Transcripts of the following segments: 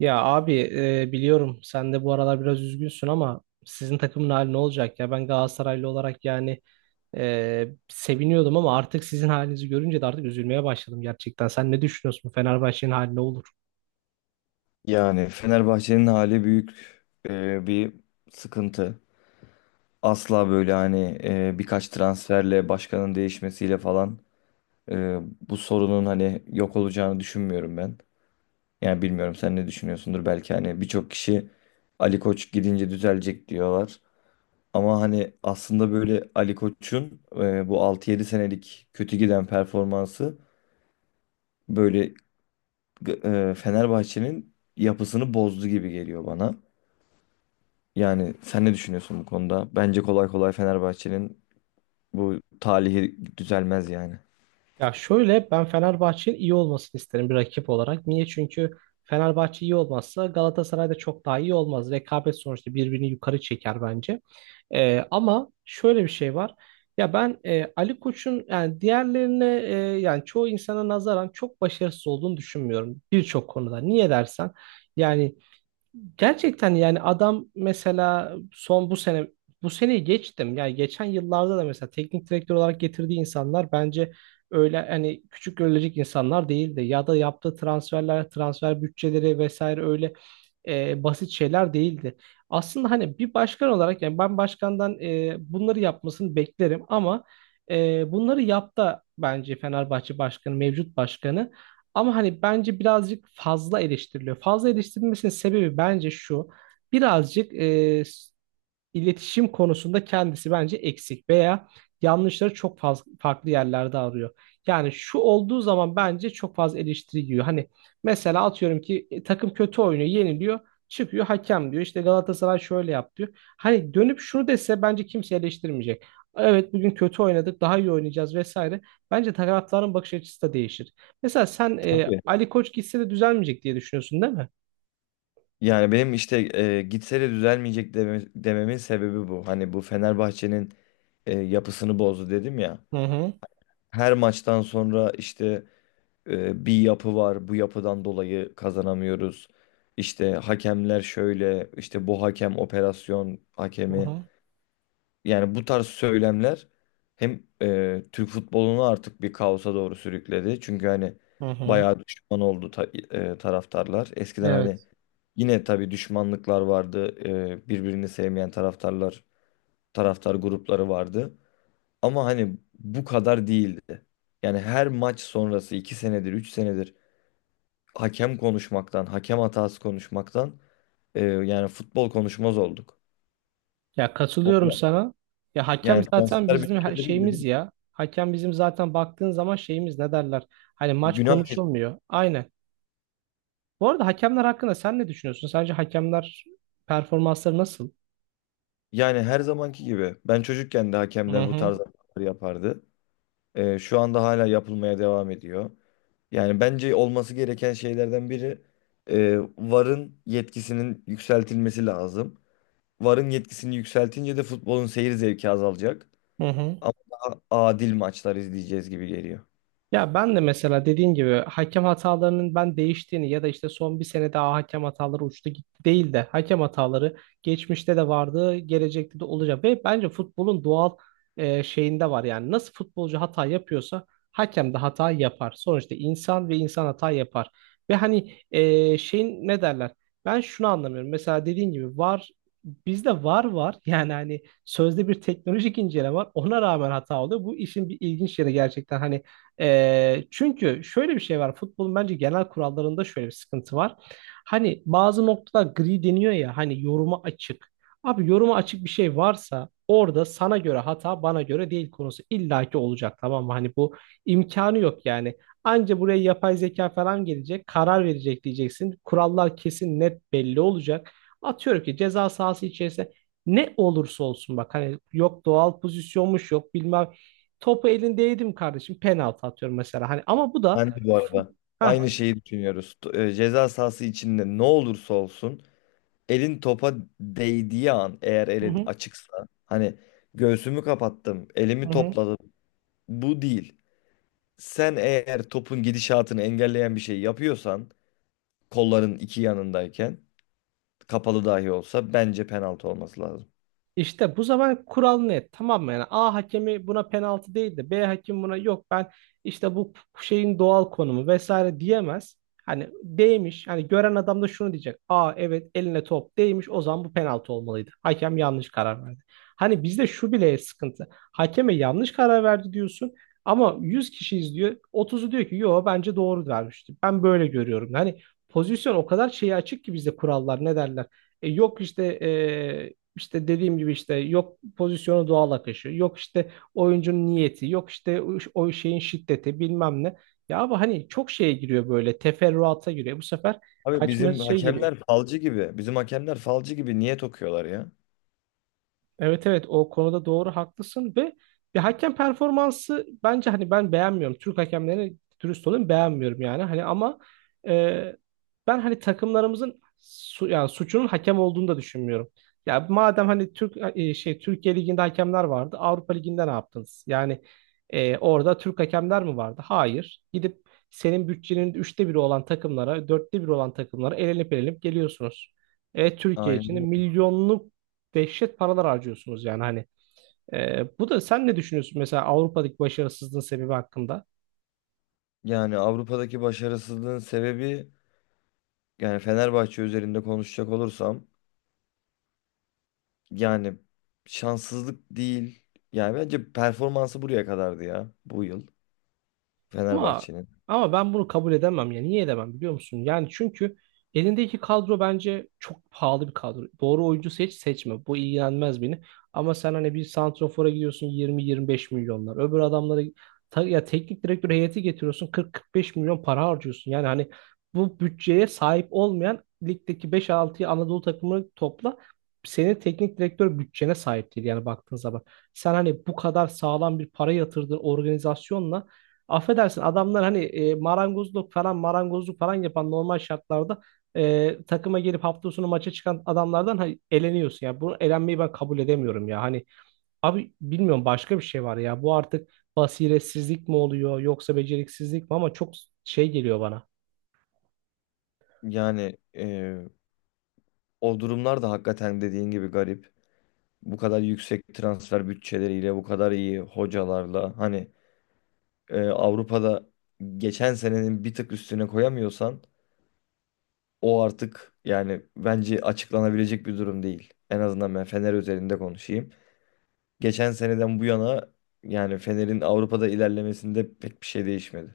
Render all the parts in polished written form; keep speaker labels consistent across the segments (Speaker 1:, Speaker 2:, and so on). Speaker 1: Ya abi, biliyorum sen de bu aralar biraz üzgünsün ama sizin takımın hali ne olacak ya? Ben Galatasaraylı olarak seviniyordum ama artık sizin halinizi görünce de artık üzülmeye başladım gerçekten. Sen ne düşünüyorsun? Bu Fenerbahçe'nin hali ne olur?
Speaker 2: Yani Fenerbahçe'nin hali büyük bir sıkıntı. Asla böyle hani birkaç transferle başkanın değişmesiyle falan e, bu sorunun hani yok olacağını düşünmüyorum ben. Yani bilmiyorum sen ne düşünüyorsundur, belki hani birçok kişi Ali Koç gidince düzelecek diyorlar. Ama hani aslında böyle Ali Koç'un bu altı yedi senelik kötü giden performansı böyle Fenerbahçe'nin yapısını bozdu gibi geliyor bana. Yani sen ne düşünüyorsun bu konuda? Bence kolay kolay Fenerbahçe'nin bu talihi düzelmez yani.
Speaker 1: Ya şöyle, ben Fenerbahçe'nin iyi olmasını isterim bir rakip olarak. Niye? Çünkü Fenerbahçe iyi olmazsa Galatasaray da çok daha iyi olmaz. Rekabet sonuçta birbirini yukarı çeker bence. Ama şöyle bir şey var. Ya ben Ali Koç'un yani diğerlerine yani çoğu insana nazaran çok başarısız olduğunu düşünmüyorum birçok konuda. Niye dersen yani gerçekten yani adam mesela son bu seneyi geçtim. Yani geçen yıllarda da mesela teknik direktör olarak getirdiği insanlar bence öyle hani küçük görülecek insanlar değildi. Ya da yaptığı transferler, transfer bütçeleri vesaire öyle basit şeyler değildi. Aslında hani bir başkan olarak yani ben başkandan bunları yapmasını beklerim ama bunları yaptı bence Fenerbahçe başkanı, mevcut başkanı. Ama hani bence birazcık fazla eleştiriliyor. Fazla eleştirilmesinin sebebi bence şu. Birazcık iletişim konusunda kendisi bence eksik veya yanlışları çok fazla farklı yerlerde arıyor. Yani şu olduğu zaman bence çok fazla eleştiri yiyor. Hani mesela atıyorum ki takım kötü oynuyor, yeniliyor, çıkıyor hakem diyor, işte Galatasaray şöyle yap diyor. Hani dönüp şunu dese bence kimse eleştirmeyecek. Evet, bugün kötü oynadık, daha iyi oynayacağız vesaire. Bence taraftarın bakış açısı da değişir. Mesela sen
Speaker 2: Tabii.
Speaker 1: Ali Koç gitse de düzelmeyecek diye düşünüyorsun değil mi?
Speaker 2: Yani benim işte gitse de düzelmeyecek dememin sebebi bu. Hani bu Fenerbahçe'nin yapısını bozdu dedim ya.
Speaker 1: Hı hı,
Speaker 2: Her maçtan sonra işte bir yapı var. Bu yapıdan dolayı kazanamıyoruz. İşte hakemler şöyle, işte bu hakem operasyon
Speaker 1: hı
Speaker 2: hakemi.
Speaker 1: hı,
Speaker 2: Yani bu tarz söylemler hem Türk futbolunu artık bir kaosa doğru sürükledi. Çünkü hani
Speaker 1: hı hı.
Speaker 2: bayağı düşman oldu taraftarlar. Eskiden hani
Speaker 1: Evet.
Speaker 2: yine tabii düşmanlıklar vardı. Birbirini sevmeyen taraftarlar, taraftar grupları vardı. Ama hani bu kadar değildi. Yani her maç sonrası 2 senedir, 3 senedir hakem konuşmaktan, hakem hatası konuşmaktan yani futbol konuşmaz olduk.
Speaker 1: Ya, katılıyorum
Speaker 2: Ondan-
Speaker 1: sana. Ya hakem
Speaker 2: Yani
Speaker 1: zaten
Speaker 2: transfer
Speaker 1: bizim her
Speaker 2: bütçeleri
Speaker 1: şeyimiz ya. Hakem bizim zaten baktığın zaman şeyimiz ne derler? Hani maç
Speaker 2: günah.
Speaker 1: konuşulmuyor. Aynen. Bu arada hakemler hakkında sen ne düşünüyorsun? Sence hakemler performansları nasıl?
Speaker 2: Yani her zamanki gibi. Ben çocukken de
Speaker 1: Hı
Speaker 2: hakemler bu
Speaker 1: hı.
Speaker 2: tarz hatalar yapardı. Şu anda hala yapılmaya devam ediyor. Yani bence olması gereken şeylerden biri VAR'ın yetkisinin yükseltilmesi lazım. VAR'ın yetkisini yükseltince de futbolun seyir zevki azalacak.
Speaker 1: Hı hı.
Speaker 2: Ama daha adil maçlar izleyeceğiz gibi geliyor.
Speaker 1: Ya ben de mesela dediğin gibi hakem hatalarının ben değiştiğini ya da işte son bir sene daha hakem hataları uçtu gitti değil de hakem hataları geçmişte de vardı, gelecekte de olacak ve bence futbolun doğal şeyinde var yani nasıl futbolcu hata yapıyorsa hakem de hata yapar. Sonuçta insan, ve insan hata yapar. Ve hani şeyin ne derler? Ben şunu anlamıyorum. Mesela dediğin gibi var, bizde var yani hani sözde bir teknolojik inceleme var. Ona rağmen hata oluyor. Bu işin bir ilginç yeri gerçekten hani çünkü şöyle bir şey var. Futbolun bence genel kurallarında şöyle bir sıkıntı var. Hani bazı noktalar gri deniyor ya, hani yoruma açık. Abi yoruma açık bir şey varsa orada sana göre hata bana göre değil konusu illaki olacak, tamam mı? Hani bu imkanı yok yani. Anca buraya yapay zeka falan gelecek, karar verecek diyeceksin. Kurallar kesin net belli olacak. Atıyorum ki ceza sahası içerisinde ne olursa olsun, bak hani yok doğal pozisyonmuş, yok bilmem, topu elindeydim kardeşim. Penaltı atıyorum mesela. Hani ama bu da
Speaker 2: Ben
Speaker 1: yani
Speaker 2: de bu arada
Speaker 1: Ha.
Speaker 2: aynı şeyi düşünüyoruz. Ceza sahası içinde ne olursa olsun elin topa değdiği an, eğer
Speaker 1: Hı
Speaker 2: elin
Speaker 1: hı.
Speaker 2: açıksa hani göğsümü kapattım,
Speaker 1: Hı
Speaker 2: elimi
Speaker 1: hı.
Speaker 2: topladım. Bu değil. Sen eğer topun gidişatını engelleyen bir şey yapıyorsan, kolların iki yanındayken kapalı dahi olsa bence penaltı olması lazım.
Speaker 1: İşte bu zaman kural net, tamam mı? Yani A hakemi buna penaltı değil de B hakemi buna yok ben işte bu şeyin doğal konumu vesaire diyemez. Hani değmiş, hani gören adam da şunu diyecek: "Aa evet, eline top değmiş, o zaman bu penaltı olmalıydı. Hakem yanlış karar verdi." Hani bizde şu bile sıkıntı. Hakeme yanlış karar verdi diyorsun ama 100 kişi izliyor, otuzu diyor ki yo bence doğru vermişti, ben böyle görüyorum. Hani pozisyon o kadar şeye açık ki, bizde kurallar ne derler. Yok işte, işte dediğim gibi işte yok pozisyonu doğal akışı, yok işte oyuncunun niyeti, yok işte o şeyin şiddeti bilmem ne. Ya abi hani çok şeye giriyor, böyle teferruata giriyor. Bu sefer
Speaker 2: Abi
Speaker 1: kaçma
Speaker 2: bizim
Speaker 1: şey giriyor.
Speaker 2: hakemler falcı gibi. Bizim hakemler falcı gibi niye tokuyorlar ya?
Speaker 1: Evet evet, o konuda doğru haklısın ve bir hakem performansı bence hani ben beğenmiyorum. Türk hakemlerini dürüst olayım beğenmiyorum yani. Hani ama e, ben hani takımlarımızın yani suçunun hakem olduğunu da düşünmüyorum. Ya madem hani Türk şey Türkiye Ligi'nde hakemler vardı, Avrupa Ligi'nde ne yaptınız? Orada Türk hakemler mi vardı? Hayır. Gidip senin bütçenin 1/3 olan takımlara, 1/4 olan takımlara elenip elenip geliyorsunuz. E, Türkiye için de
Speaker 2: Aynen.
Speaker 1: milyonluk dehşet paralar harcıyorsunuz yani hani. E, bu da sen ne düşünüyorsun mesela Avrupa'daki başarısızlığın sebebi hakkında?
Speaker 2: Yani Avrupa'daki başarısızlığın sebebi, yani Fenerbahçe üzerinde konuşacak olursam, yani şanssızlık değil. Yani bence performansı buraya kadardı ya bu yıl
Speaker 1: Ama
Speaker 2: Fenerbahçe'nin.
Speaker 1: ama ben bunu kabul edemem ya. Niye edemem biliyor musun? Yani çünkü elindeki kadro bence çok pahalı bir kadro. Doğru oyuncu seçme. Bu ilgilenmez beni. Ama sen hani bir santrofora gidiyorsun 20-25 milyonlar. Öbür adamlara ya teknik direktör heyeti getiriyorsun 40-45 milyon para harcıyorsun. Yani hani bu bütçeye sahip olmayan ligdeki beş altı Anadolu takımını topla. Senin teknik direktör bütçene sahip değil yani baktığın zaman. Sen hani bu kadar sağlam bir para yatırdığın organizasyonla, affedersin, adamlar hani marangozluk falan yapan normal şartlarda takıma gelip hafta sonu maça çıkan adamlardan hani eleniyorsun ya. Bunu elenmeyi ben kabul edemiyorum ya. Hani abi bilmiyorum, başka bir şey var ya. Bu artık basiretsizlik mi oluyor yoksa beceriksizlik mi, ama çok şey geliyor bana.
Speaker 2: Yani o durumlar da hakikaten dediğin gibi garip. Bu kadar yüksek transfer bütçeleriyle, bu kadar iyi hocalarla hani Avrupa'da geçen senenin bir tık üstüne koyamıyorsan o artık yani bence açıklanabilecek bir durum değil. En azından ben Fener üzerinde konuşayım. Geçen seneden bu yana yani Fener'in Avrupa'da ilerlemesinde pek bir şey değişmedi.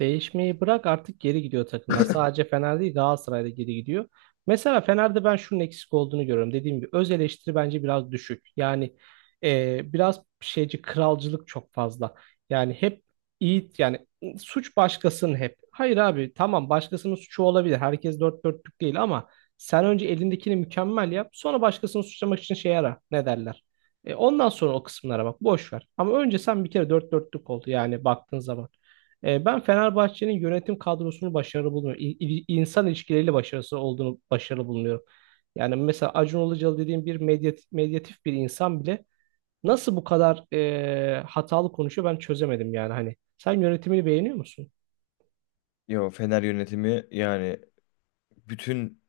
Speaker 1: Değişmeyi bırak, artık geri gidiyor takımlar. Sadece Fener değil, Galatasaray'da geri gidiyor. Mesela Fener'de ben şunun eksik olduğunu görüyorum. Dediğim gibi öz eleştiri bence biraz düşük. Biraz şeyci kralcılık çok fazla. Yani hep iyi, yani suç başkasının hep. Hayır abi tamam, başkasının suçu olabilir. Herkes dört dörtlük değil ama sen önce elindekini mükemmel yap. Sonra başkasını suçlamak için şey ara, ne derler. E, ondan sonra o kısımlara bak, boş ver. Ama önce sen bir kere dört dörtlük oldu yani baktığın zaman. E, ben Fenerbahçe'nin yönetim kadrosunu başarılı bulmuyorum. İnsan ilişkileriyle başarısı olduğunu başarılı bulmuyorum. Yani mesela Acun Ilıcalı dediğim bir medyatif bir insan bile nasıl bu kadar hatalı konuşuyor ben çözemedim yani hani. Sen yönetimini beğeniyor musun?
Speaker 2: Yo, Fener yönetimi yani bütün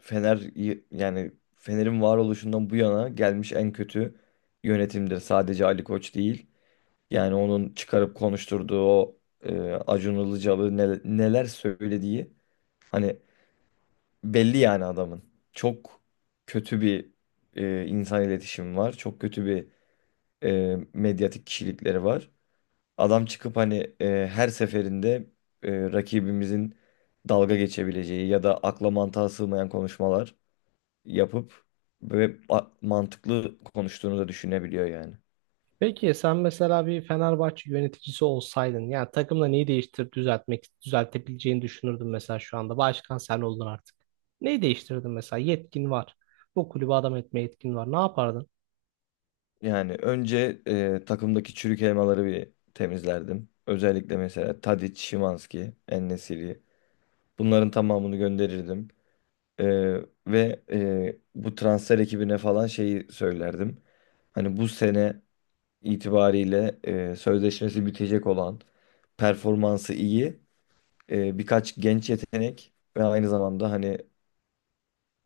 Speaker 2: Fener yani Fener'in varoluşundan bu yana gelmiş en kötü yönetimdir. Sadece Ali Koç değil. Yani onun çıkarıp konuşturduğu o e, Acun Ilıcalı neler söylediği hani belli yani adamın. Çok kötü bir insan iletişimi var. Çok kötü bir medyatik kişilikleri var. Adam çıkıp hani her seferinde rakibimizin dalga geçebileceği ya da akla mantığa sığmayan konuşmalar yapıp ve mantıklı konuştuğunu da düşünebiliyor yani.
Speaker 1: Peki sen mesela bir Fenerbahçe yöneticisi olsaydın yani takımla neyi değiştirip düzeltebileceğini düşünürdün mesela şu anda. Başkan sen oldun artık. Neyi değiştirdin mesela? Yetkin var. Bu kulübü adam etme yetkin var. Ne yapardın?
Speaker 2: Yani önce takımdaki çürük elmaları bir temizlerdim. Özellikle mesela Tadic, Szymański en, bunların tamamını gönderirdim. Ee, Ve bu transfer ekibine falan şeyi söylerdim. Hani bu sene itibariyle sözleşmesi bitecek olan, performansı iyi, birkaç genç yetenek ve aynı zamanda hani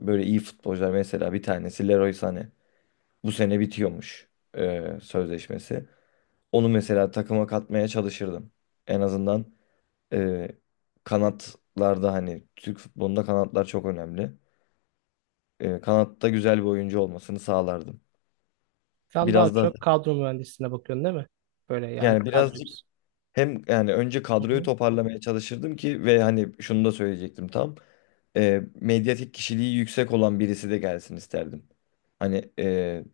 Speaker 2: böyle iyi futbolcular, mesela bir tanesi Leroy Sané. Bu sene bitiyormuş sözleşmesi. Onu mesela takıma katmaya çalışırdım. En azından e, kanatlarda hani Türk futbolunda kanatlar çok önemli. Kanatta güzel bir oyuncu olmasını sağlardım.
Speaker 1: Sen daha
Speaker 2: Biraz da
Speaker 1: çok kadro mühendisliğine bakıyorsun değil mi? Böyle yani
Speaker 2: yani
Speaker 1: kadro.
Speaker 2: birazcık hem yani önce
Speaker 1: Hı
Speaker 2: kadroyu
Speaker 1: hı.
Speaker 2: toparlamaya çalışırdım ki, ve hani şunu da söyleyecektim tam. Medyatik kişiliği yüksek olan birisi de gelsin isterdim. Hani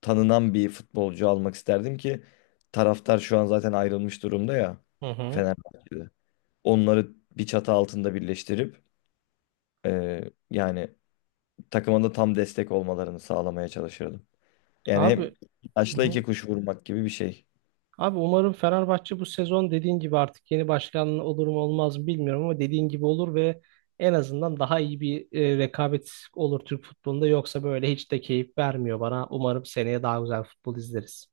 Speaker 2: tanınan bir futbolcu almak isterdim ki taraftar şu an zaten ayrılmış durumda ya
Speaker 1: Hı hı.
Speaker 2: Fenerbahçe'de. Onları bir çatı altında birleştirip e, yani takıma da tam destek olmalarını sağlamaya çalışırdım. Yani hem
Speaker 1: Abi.
Speaker 2: iki
Speaker 1: Yani
Speaker 2: taşla
Speaker 1: hı hı.
Speaker 2: iki kuş vurmak gibi bir şey. Tabii
Speaker 1: Abi umarım Fenerbahçe bu sezon dediğin gibi artık, yeni başkan olur mu olmaz mı bilmiyorum ama dediğin gibi olur ve en azından daha iyi bir rekabet olur Türk futbolunda. Yoksa böyle hiç de keyif vermiyor bana. Umarım seneye daha güzel futbol izleriz.